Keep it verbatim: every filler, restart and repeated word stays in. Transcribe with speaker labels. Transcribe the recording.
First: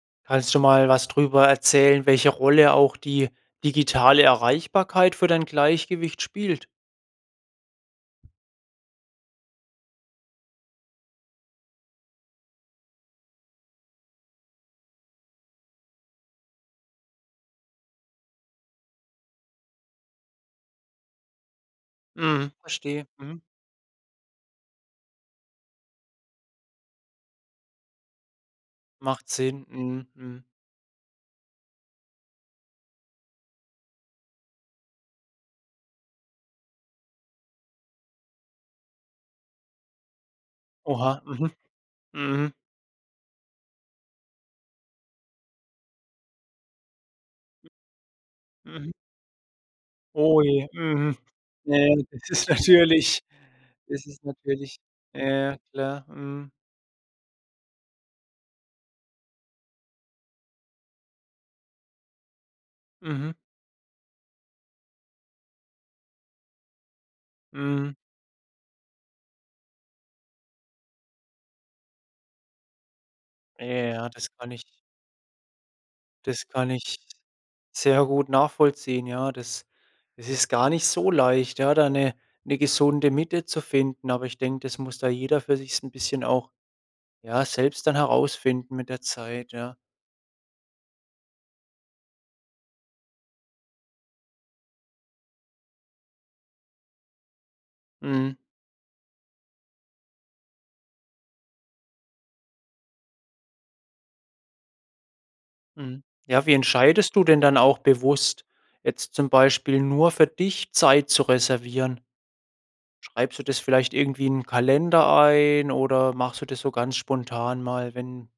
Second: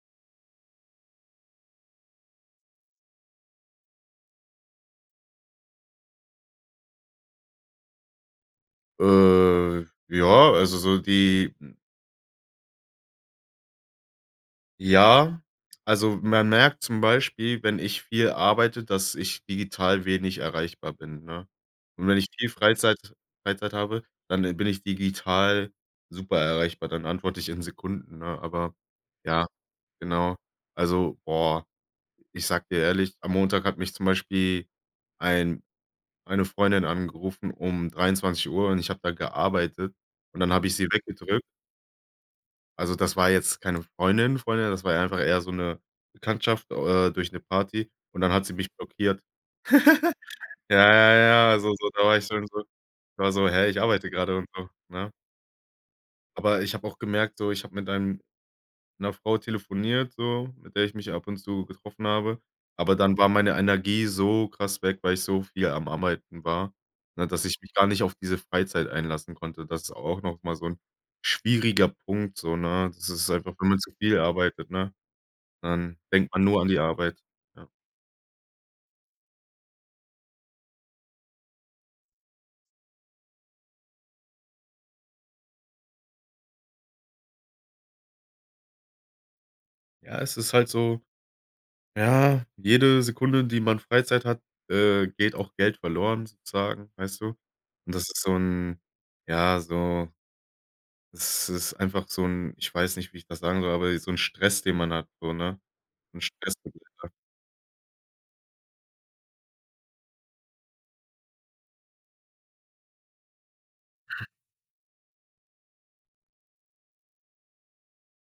Speaker 1: Kannst du mal was drüber erzählen, welche Rolle auch die digitale Erreichbarkeit für dein Gleichgewicht spielt?
Speaker 2: Äh, ja, also so die m Ja, also man merkt zum Beispiel, wenn ich viel arbeite, dass ich digital wenig erreichbar bin, ne? Und wenn ich viel
Speaker 1: Mhm,
Speaker 2: Freizeit
Speaker 1: verstehe. Mhm.
Speaker 2: Freizeit habe, dann bin ich digital super erreichbar, dann antworte ich in Sekunden, ne? Aber
Speaker 1: Macht
Speaker 2: ja,
Speaker 1: Sinn. Mhm.
Speaker 2: genau.
Speaker 1: Mhm.
Speaker 2: Also, boah, ich sage dir ehrlich, am Montag hat mich zum Beispiel ein eine Freundin angerufen um dreiundzwanzig Uhr, und ich habe da gearbeitet, und dann habe ich sie
Speaker 1: Oha.
Speaker 2: weggedrückt.
Speaker 1: Mhm. Mhm.
Speaker 2: Also, das war jetzt keine Freundin Freundin, das war einfach eher so 'ne Bekanntschaft, äh, durch 'ne Party und dann hat sie mich
Speaker 1: Mhm.
Speaker 2: blockiert.
Speaker 1: Oh je.
Speaker 2: Ja,
Speaker 1: Mhm.
Speaker 2: ja, ja, also
Speaker 1: Ne,
Speaker 2: so da
Speaker 1: ähm,
Speaker 2: war ich
Speaker 1: das
Speaker 2: schon
Speaker 1: ist
Speaker 2: so
Speaker 1: natürlich
Speaker 2: da war ich so: „Hä, ich
Speaker 1: das
Speaker 2: arbeite
Speaker 1: ist
Speaker 2: gerade” und so,
Speaker 1: natürlich
Speaker 2: ne?
Speaker 1: ja, ja, klar. Mhm.
Speaker 2: Aber ich habe auch gemerkt so, ich hab mit einem 'ner Frau telefoniert so, mit der ich mich ab und zu getroffen habe. Aber dann war
Speaker 1: Mhm.
Speaker 2: meine Energie so krass weg, weil ich so viel am Arbeiten war, ne, dass ich mich gar
Speaker 1: Mhm.
Speaker 2: nicht auf diese Freizeit einlassen konnte. Das ist auch noch mal so 'n schwieriger Punkt so, ne? Das ist einfach wenn man zu
Speaker 1: Ja,
Speaker 2: viel
Speaker 1: das kann ich
Speaker 2: arbeitet, ne, dann denkt man
Speaker 1: Das
Speaker 2: nur an
Speaker 1: kann
Speaker 2: die
Speaker 1: ich
Speaker 2: Arbeit. Ja.
Speaker 1: sehr gut nachvollziehen, ja. Das es ist gar nicht so leicht, ja? Da 'ne 'ne gesunde Mitte zu finden. Aber ich denke, das muss da jeder für sich so 'n bisschen auch, ja, selbst dann herausfinden mit der Zeit, ja.
Speaker 2: Ja, es ist halt so ja, jede Sekunde, die man Freizeit hat, äh, geht auch Geld verloren sozusagen, weißt du? Und das ist so
Speaker 1: Mhm.
Speaker 2: 'n ja, so Das ist einfach so 'n ich weiß nicht, wie ich das sagen soll, aber ey, so 'n Stress, den man hat, so, ne?
Speaker 1: Mhm.
Speaker 2: 'N
Speaker 1: Ja,
Speaker 2: Stress,
Speaker 1: wie
Speaker 2: den man hat.
Speaker 1: entscheidest du denn dann auch bewusst, jetzt zum Beispiel nur für dich Zeit zu reservieren? Schreibst du das vielleicht irgendwie in 'n Kalender ein, oder machst du das so ganz spontan mal, wenn